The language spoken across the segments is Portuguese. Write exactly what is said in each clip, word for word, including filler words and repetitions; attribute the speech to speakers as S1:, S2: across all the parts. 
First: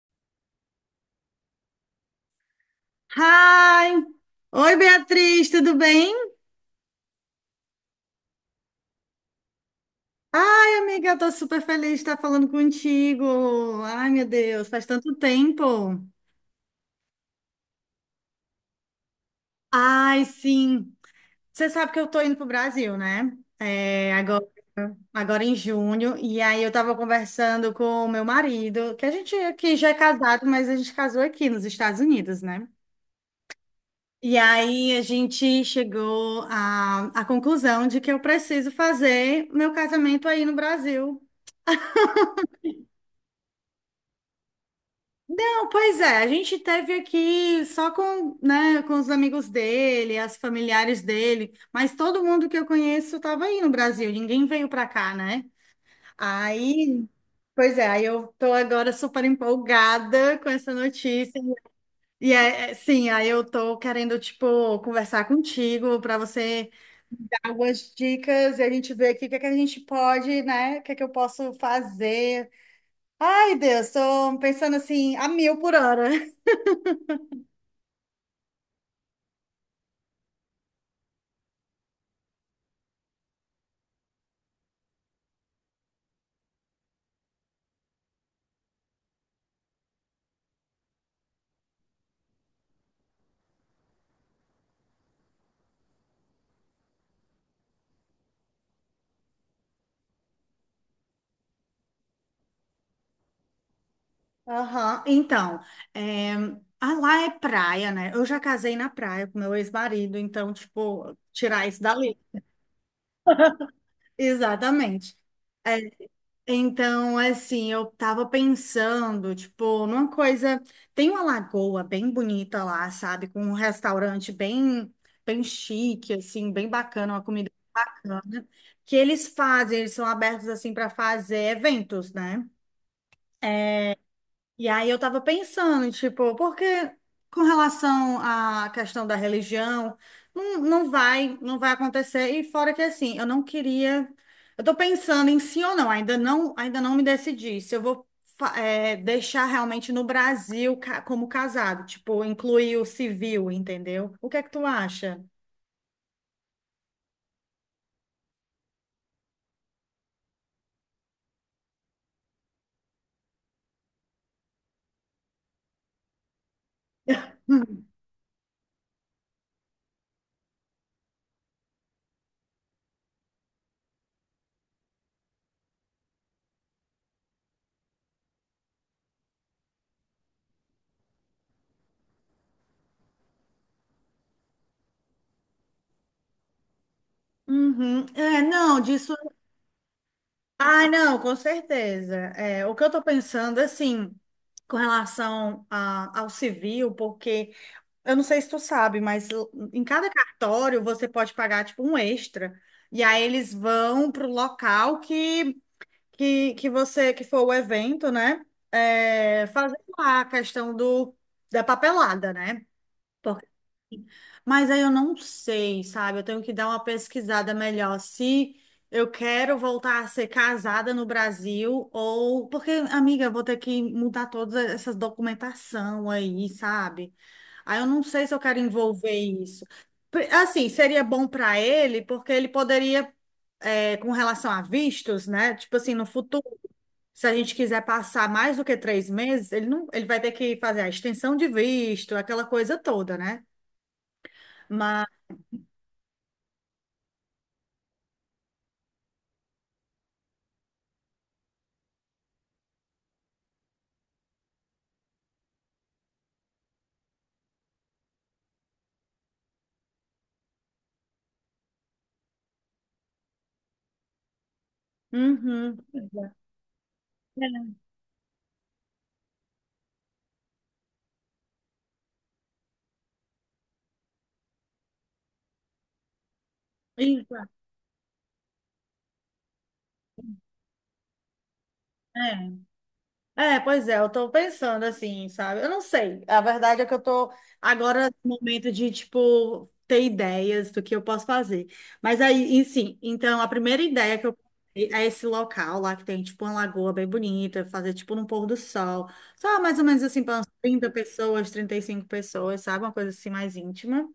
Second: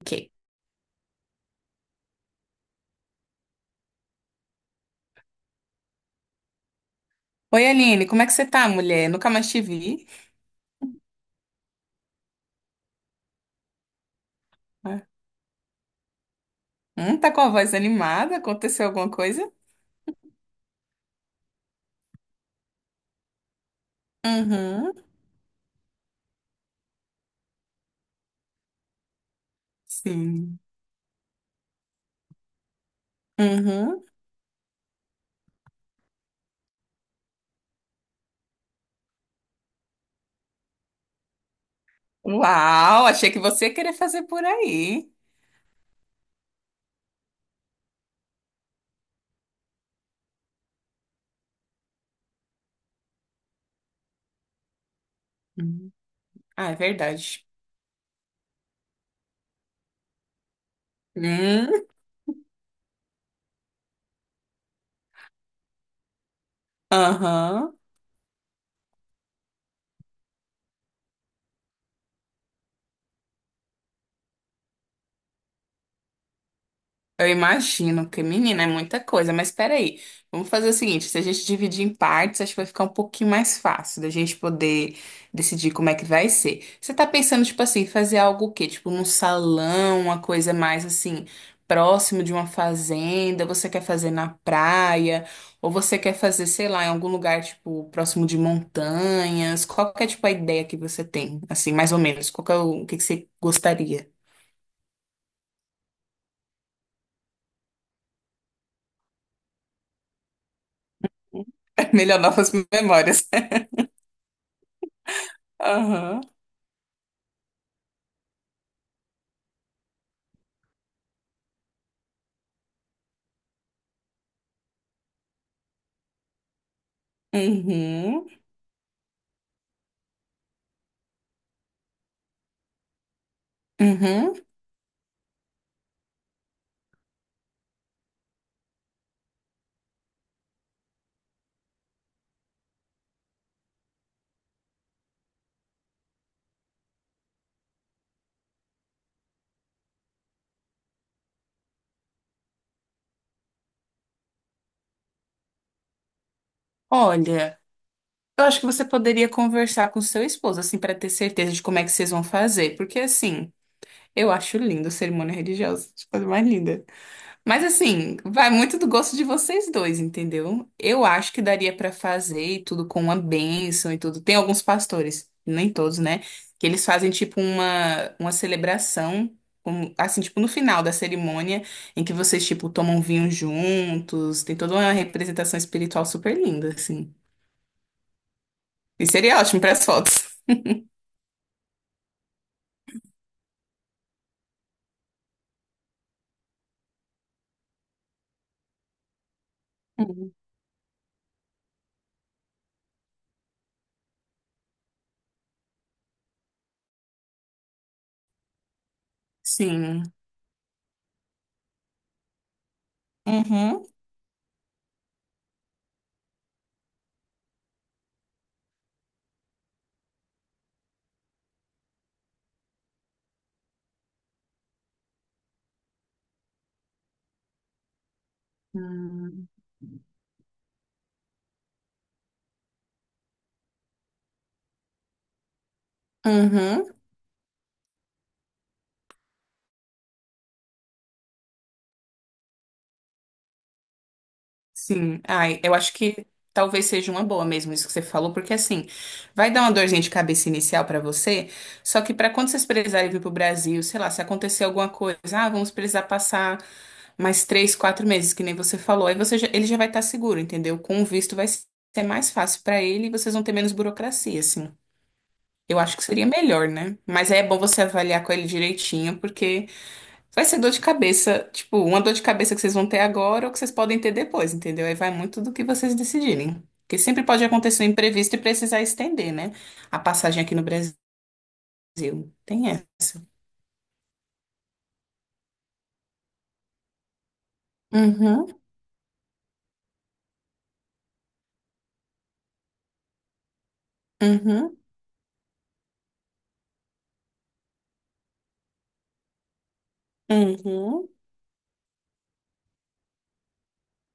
S1: Ok.
S2: Hi! Oi, Beatriz, tudo bem?
S1: Oi, Aline, como é que você tá, mulher? Nunca mais te vi.
S2: Ai, amiga, eu tô super feliz de estar falando contigo. Ai, meu Deus, faz
S1: Ah,
S2: tanto tempo.
S1: Hum, tá com a voz animada? Aconteceu alguma coisa?
S2: Ai, sim. Você sabe que eu tô indo pro Brasil, né? É, agora,
S1: Uhum,
S2: agora em junho. E aí eu tava conversando com o meu marido, que a gente aqui já é casado,
S1: sim.
S2: mas a gente casou aqui nos Estados Unidos, né?
S1: Uhum.
S2: E aí a gente chegou à, à conclusão de que eu preciso fazer meu casamento aí no Brasil.
S1: Uau, achei que você ia querer fazer por aí.
S2: Não, pois é, a gente teve aqui só com, né, com os amigos dele, as familiares dele, mas todo mundo que eu conheço estava aí no Brasil, ninguém veio para cá, né?
S1: Hum. Ah, é
S2: Aí,
S1: verdade.
S2: pois é, aí eu tô agora super empolgada com essa notícia.
S1: Hum.
S2: E é, é, sim, aí eu tô querendo, tipo, conversar contigo para você dar
S1: Aham.
S2: algumas dicas e a gente ver aqui o que é que a gente pode, né? O que é que eu posso fazer. Ai, Deus, tô pensando assim, a mil por hora.
S1: Eu imagino que, menina, é muita coisa, mas peraí, vamos fazer o seguinte, se a gente dividir em partes, acho que vai ficar um pouquinho mais fácil da gente poder decidir como é que vai ser. Você tá pensando, tipo assim, fazer algo o quê? Tipo, num salão, uma coisa mais assim, próximo de uma fazenda, você quer fazer na praia, ou você quer fazer, sei lá, em algum lugar, tipo, próximo de montanhas? Qual que é, tipo, a ideia que você tem? Assim, mais ou menos, qual que é o, o que que você gostaria?
S2: Aham. Então, é, ah, lá é praia, né? Eu já casei na praia com meu ex-marido, então, tipo, tirar isso dali.
S1: Melhorar novas memórias.
S2: Exatamente. É,
S1: Aham.
S2: então, assim, eu tava pensando, tipo, numa coisa. Tem uma lagoa bem bonita lá, sabe? Com um restaurante bem, bem chique, assim, bem bacana, uma comida.
S1: Uhum,
S2: Que eles fazem, eles são abertos, assim, para fazer eventos, né?
S1: uhum.
S2: E aí eu tava pensando, tipo, porque com relação à questão da religião, não, não vai, não vai acontecer. E fora que assim, eu não queria. Eu tô pensando em sim ou não, ainda não, ainda não me decidi se eu vou fa- eh, deixar realmente no Brasil ca- como casado, tipo, incluir o civil, entendeu? O que é que tu acha?
S1: Olha, eu acho que você poderia conversar com seu esposo, assim, para ter certeza de como é que vocês vão fazer. Porque, assim, eu acho lindo cerimônia religiosa, tipo, a coisa mais linda. Mas assim, vai muito do gosto de vocês dois, entendeu? Eu acho que daria pra fazer e tudo com uma bênção e tudo. Tem alguns pastores, nem todos, né? Que eles fazem tipo uma, uma celebração, como- assim, tipo no final da cerimônia, em que vocês, tipo, tomam vinho juntos. Tem toda uma representação espiritual super linda, assim.
S2: Uhum. É, não,
S1: E
S2: disso.
S1: seria ótimo para as fotos.
S2: Ah, não, com certeza. É, o que eu estou pensando, assim, com relação a- ao civil, porque eu não sei se tu sabe, mas l- em cada
S1: Hum.
S2: cartório você pode pagar, tipo, um extra. E aí eles vão para o local que, que, que você, que for o evento, né? É, fazer
S1: Sim.
S2: lá a questão do, da papelada, né?
S1: Uhum.
S2: Mas aí eu não sei, sabe? Eu tenho que dar uma pesquisada melhor se eu quero voltar a ser casada no Brasil ou porque, amiga, eu vou ter que mudar todas essas documentação aí, sabe? Aí eu não sei se eu quero envolver
S1: Hum.
S2: isso. Pre- Assim, seria bom para ele, porque ele poderia, é, com relação a vistos, né? Tipo assim, no futuro,
S1: Uhum.
S2: se a gente quiser passar mais do que três meses, ele não, ele vai ter que fazer a extensão de visto, aquela coisa toda, né? Mas
S1: Sim, ai, eu acho que talvez seja uma boa mesmo isso que você falou, porque assim, vai dar uma dorzinha de cabeça inicial pra você, só que pra quando vocês precisarem vir pro Brasil, sei lá, se acontecer alguma coisa, ah, vamos precisar passar mais três, quatro meses, que nem você falou, aí você já- ele já vai estar seguro, entendeu? Com o visto vai ser mais fácil pra ele e vocês vão ter menos burocracia, assim.
S2: Uhum.
S1: Eu acho que seria melhor, né? Mas aí é bom você avaliar com ele direitinho, porque vai ser dor de cabeça, tipo, uma dor de cabeça que vocês vão ter agora ou que vocês podem ter depois, entendeu? Aí vai muito do que vocês decidirem. Porque sempre
S2: Isso,
S1: pode acontecer um imprevisto e precisar estender, né? A passagem aqui no Brasil.
S2: é.
S1: Tem essa.
S2: É, pois é, eu tô pensando assim, sabe? Eu não sei. A verdade é que eu tô agora no
S1: Uhum,
S2: momento de, tipo, ter ideias do que eu posso fazer. Mas aí, e sim, então a primeira ideia que eu
S1: uhum,
S2: pensei é esse local lá que tem, tipo, uma lagoa bem bonita, fazer, tipo, num pôr do sol. Só mais ou menos assim, para umas trinta
S1: uhum,
S2: pessoas, trinta e cinco pessoas, sabe? Uma coisa assim mais íntima.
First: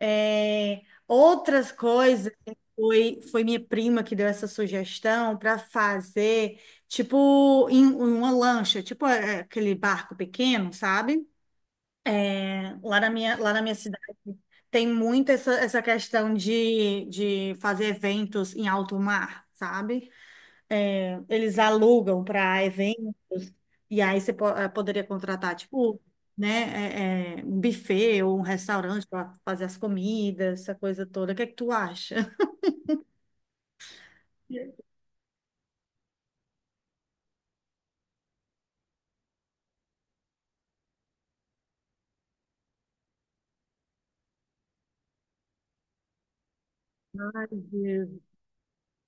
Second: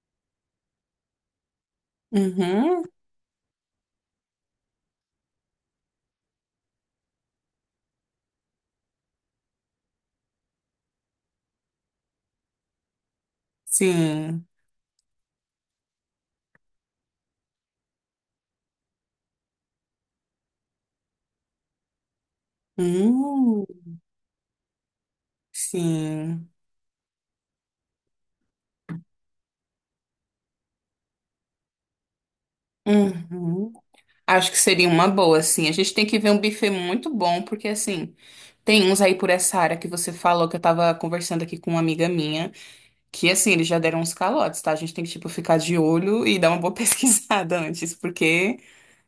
S2: É, outras coisas né,
S1: uhum.
S2: foi, foi minha prima que deu essa sugestão para fazer, tipo, em, uma lancha, tipo é, aquele barco pequeno, sabe? Lá na minha, lá na minha cidade
S1: Sim.
S2: tem muito essa, essa questão de, de fazer eventos em alto mar, sabe? Eles alugam para eventos,
S1: Hum,
S2: e aí você po- eh, poderia contratar, tipo,
S1: sim.
S2: né, eh, eh, um buffet ou um restaurante para fazer as comidas, essa coisa toda. O que é que tu acha?
S1: Uhum. Acho que seria uma boa, assim. A gente tem que ver um buffet muito bom, porque, assim, tem uns aí por essa área que você falou, que eu tava conversando aqui com uma amiga minha. Que assim, eles já deram uns calotes, tá? A gente tem que, tipo, ficar de olho e dar uma boa
S2: Ai,
S1: pesquisada antes,
S2: Deus.
S1: porque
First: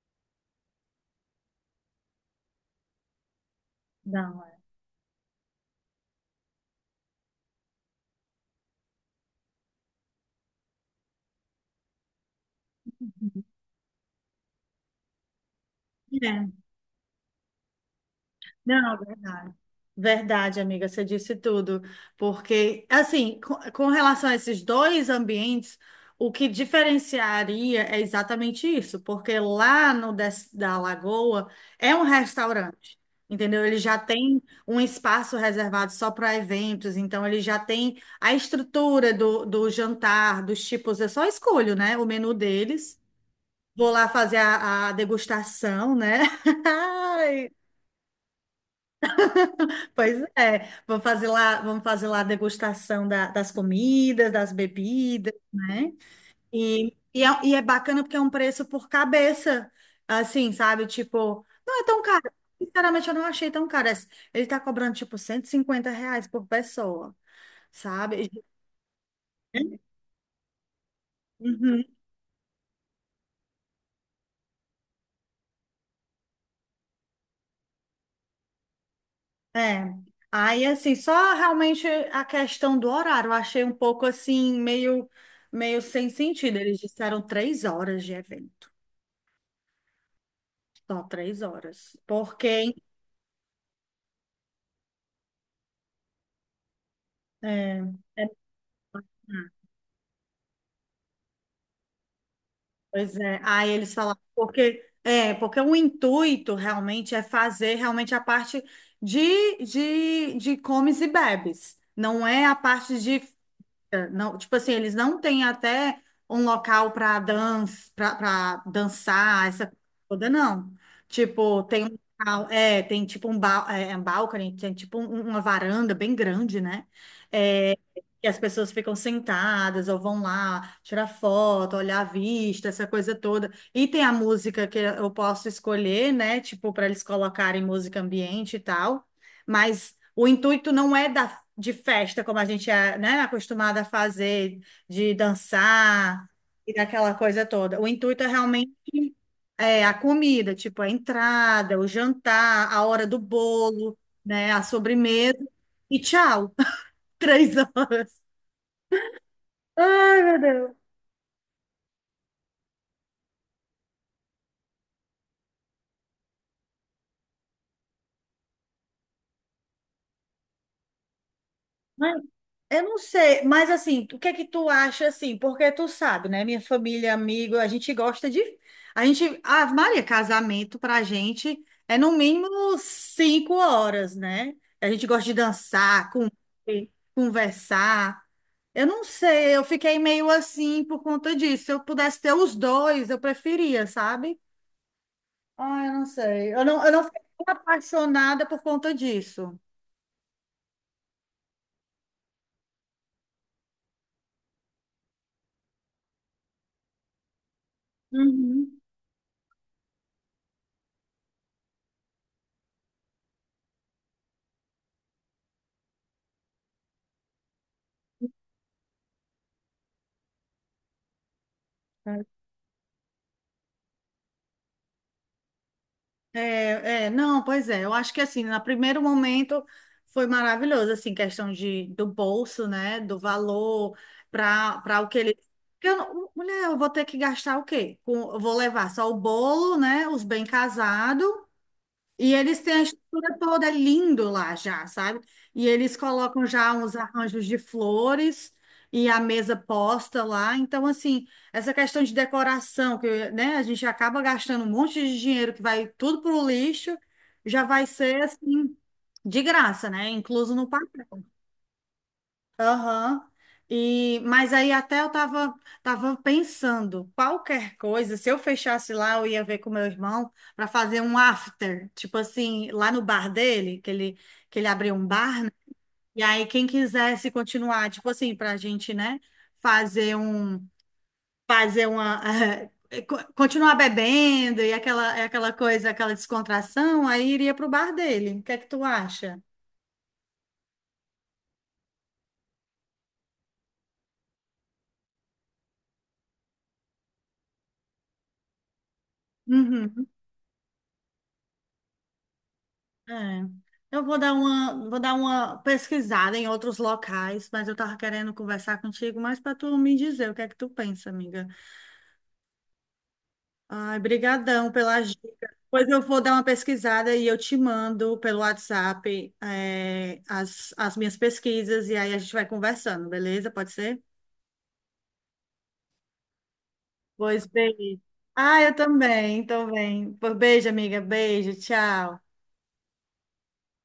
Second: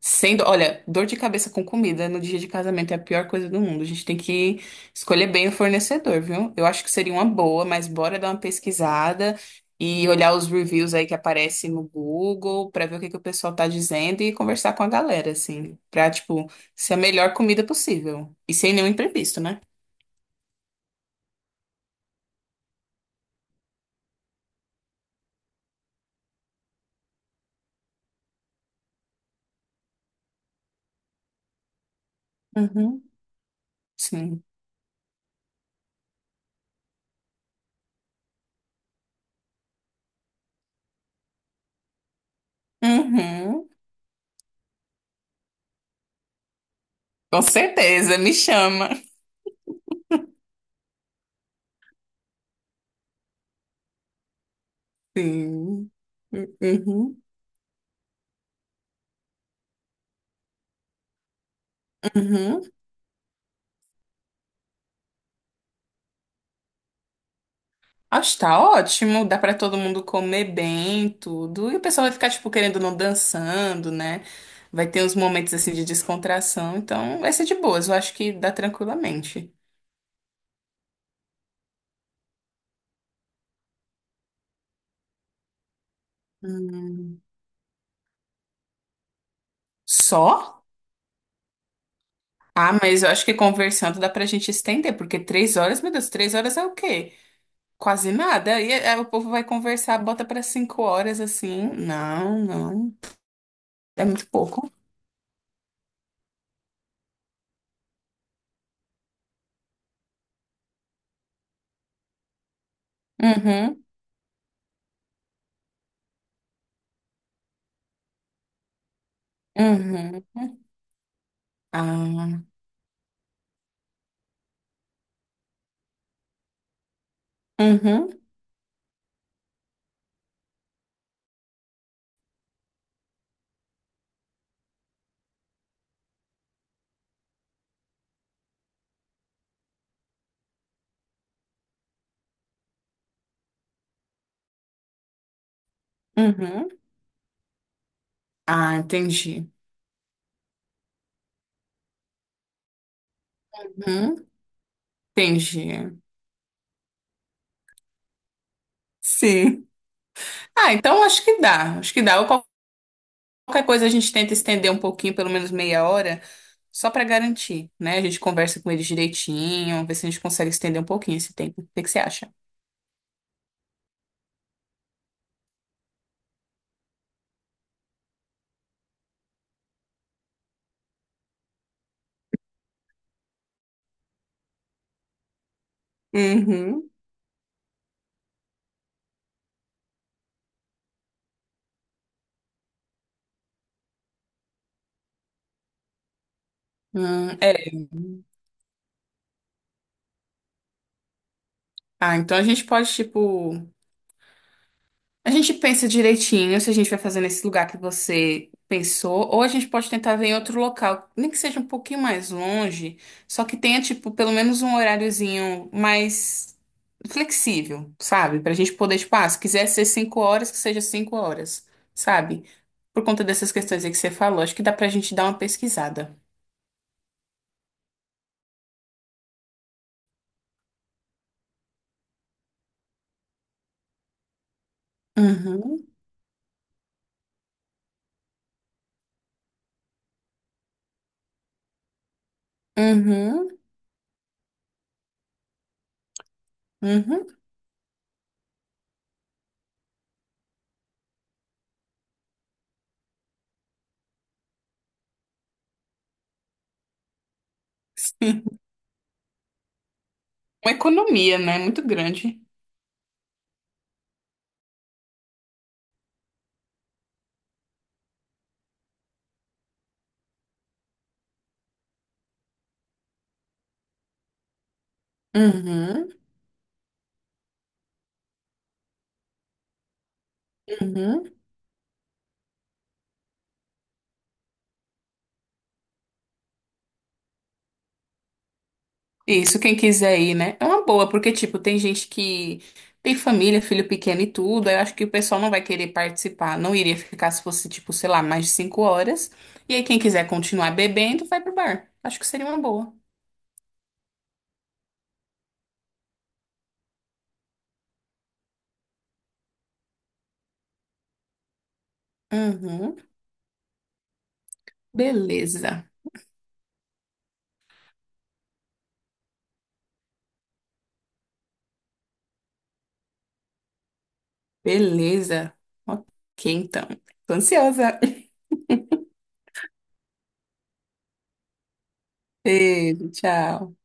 S1: sendo, olha, dor de cabeça com comida no dia de casamento é a pior coisa do mundo. A gente tem
S2: Não,
S1: que escolher bem o fornecedor, viu? Eu acho que seria uma boa, mas bora dar uma pesquisada e olhar os reviews aí que aparecem no Google pra ver o que que o pessoal tá dizendo e conversar com a galera, assim, pra, tipo,
S2: é.
S1: ser a melhor comida possível. E sem nenhum
S2: Não,
S1: imprevisto,
S2: verdade.
S1: né?
S2: Verdade, amiga, você disse tudo. Porque, assim, com, com relação a esses dois ambientes, o que diferenciaria é exatamente isso, porque lá no Des- da Lagoa é um restaurante,
S1: Uhum.
S2: entendeu? Ele já tem
S1: Sim.
S2: um espaço reservado só para eventos, então ele já tem a estrutura do, do jantar, dos tipos, eu só escolho, né, o menu deles.
S1: Uhum.
S2: Vou lá fazer a, a degustação, né?
S1: Com certeza, me chama.
S2: Pois é, vamos fazer lá, vamos fazer lá a degustação da- das comidas, das bebidas,
S1: Sim.
S2: né? E,
S1: Uhum,
S2: e, é, e é bacana porque é um preço por cabeça, assim, sabe? Tipo, não é tão caro.
S1: uhum.
S2: Sinceramente, eu não achei tão caro. Esse- Ele tá cobrando, tipo, cento e cinquenta reais por pessoa, sabe?
S1: Acho que tá ótimo, dá pra todo mundo comer bem, tudo. E o
S2: Uhum,
S1: pessoal vai ficar, tipo, querendo ou não dançando, né? Vai ter uns momentos assim de descontração, então vai ser de boas, eu acho que dá tranquilamente.
S2: é. Aí, assim, só realmente a questão do horário, eu achei um pouco, assim, meio, meio sem sentido. Eles disseram
S1: Hum.
S2: três horas de evento.
S1: Só?
S2: Só três horas.
S1: Ah,
S2: Porque,
S1: mas eu acho que conversando dá pra gente estender, porque três horas, meu Deus, três horas é o quê?
S2: é,
S1: Quase
S2: é,
S1: nada. E aí o povo vai conversar, bota pra cinco horas assim. Não, não.
S2: pois é, aí eles
S1: É
S2: falaram,
S1: muito pouco.
S2: porque, é, porque o intuito realmente é fazer realmente a parte de, de, de comes e bebes. Não é a parte de.
S1: Uhum,
S2: Não, tipo assim, eles não têm até um local para dança, para dançar, essa coisa
S1: uhum.
S2: toda, não. Tipo, tem um
S1: Ah,
S2: local, é, tem tipo um, ba é, é um balcony, tem tipo um- uma varanda bem grande, né? É,
S1: uhum,
S2: que as pessoas ficam sentadas ou vão lá tirar foto, olhar a vista, essa coisa toda. E tem a música que eu posso escolher, né? Tipo, para eles colocarem música ambiente e tal. Mas o intuito não é dar de festa, como a gente é, né, acostumada a fazer, de dançar
S1: uhum.
S2: e daquela coisa toda. O intuito é
S1: Ah,
S2: realmente
S1: entendi.
S2: é, a comida, tipo a entrada, o jantar, a hora do bolo,
S1: Uhum,
S2: né, a sobremesa
S1: entendi.
S2: e tchau. Três horas.
S1: Sim.
S2: Ai, meu
S1: Ah,
S2: Deus.
S1: então acho que dá. Acho que dá. Ou qual- qualquer coisa a gente tenta estender um pouquinho, pelo menos meia hora, só para garantir, né? A gente conversa com eles direitinho, ver se a gente consegue estender um pouquinho esse tempo. O que que você
S2: Mas
S1: acha?
S2: eu não sei, mas assim, o que é que tu acha assim? Porque tu sabe, né? Minha família, amigo, a gente gosta de. A gente. Ah, Maria, casamento pra gente é no mínimo cinco horas, né? A gente gosta de dançar, com-
S1: Uhum.
S2: conversar. Eu não sei, eu fiquei meio assim por conta disso. Se eu pudesse ter os dois, eu preferia, sabe? Ah, eu não sei. Eu não, eu não fiquei
S1: Hum, é.
S2: apaixonada por conta disso.
S1: Ah, então a gente pode, tipo. A gente pensa direitinho se a gente vai fazer nesse lugar que você
S2: Uhum.
S1: pensou, ou a gente pode tentar ver em outro local, nem que seja um pouquinho mais longe, só que tenha, tipo, pelo menos um horáriozinho mais flexível, sabe? Pra gente poder, tipo, ah, se quiser ser cinco horas, que seja cinco horas, sabe? Por conta dessas questões aí que você falou, acho que dá pra gente dar uma pesquisada.
S2: É, é, não, pois é, eu acho que assim, no primeiro momento foi maravilhoso, assim, questão de, do bolso, né, do valor para para o que ele...
S1: Uhum,
S2: Porque eu, não- mulher, eu vou ter que gastar o quê? Com- eu vou levar só o bolo, né, os bem casados, e eles têm a estrutura
S1: uhum,
S2: toda é lindo lá já, sabe? E eles colocam já uns
S1: uhum.
S2: arranjos de flores e a mesa posta lá. Então, assim, essa questão de decoração, que, né, a gente acaba gastando um monte de dinheiro que vai tudo pro lixo, já vai ser, assim, de graça, né? Incluso no
S1: Uma
S2: papel.
S1: economia, né? Muito grande.
S2: Aham. E, mas aí até eu tava, tava pensando, qualquer coisa, se eu fechasse lá, eu ia ver com meu irmão para fazer um after, tipo assim, lá no bar dele, que ele, que ele abriu um bar, né?
S1: Uhum,
S2: E aí quem quisesse continuar, tipo assim, pra gente, né, fazer um,
S1: uhum.
S2: fazer uma, eh, co- continuar bebendo e aquela, aquela coisa, aquela descontração, aí iria pro bar dele. O que é que tu acha?
S1: Isso, quem quiser ir, né? É uma boa, porque, tipo, tem gente que tem família, filho pequeno e tudo. Aí eu acho que o pessoal não vai querer participar. Não iria ficar se fosse, tipo, sei lá, mais de cinco horas. E aí, quem
S2: Uhum.
S1: quiser continuar bebendo, vai pro bar. Acho que seria uma boa.
S2: É. Eu vou dar uma, vou dar uma pesquisada em outros locais, mas eu tava querendo conversar contigo mais para tu me dizer o que é que tu pensa, amiga.
S1: Uhum.
S2: Ai, brigadão pelas dicas.
S1: Beleza.
S2: Pois eu vou dar uma pesquisada e eu te mando pelo WhatsApp, é, as, as minhas pesquisas e aí a gente vai conversando, beleza? Pode ser?
S1: Beleza. Ok, então. Tô
S2: Pois
S1: ansiosa.
S2: bem. Ah, eu também, tô bem. Pois Beijo, amiga. Beijo, tchau.
S1: Beijo, tchau.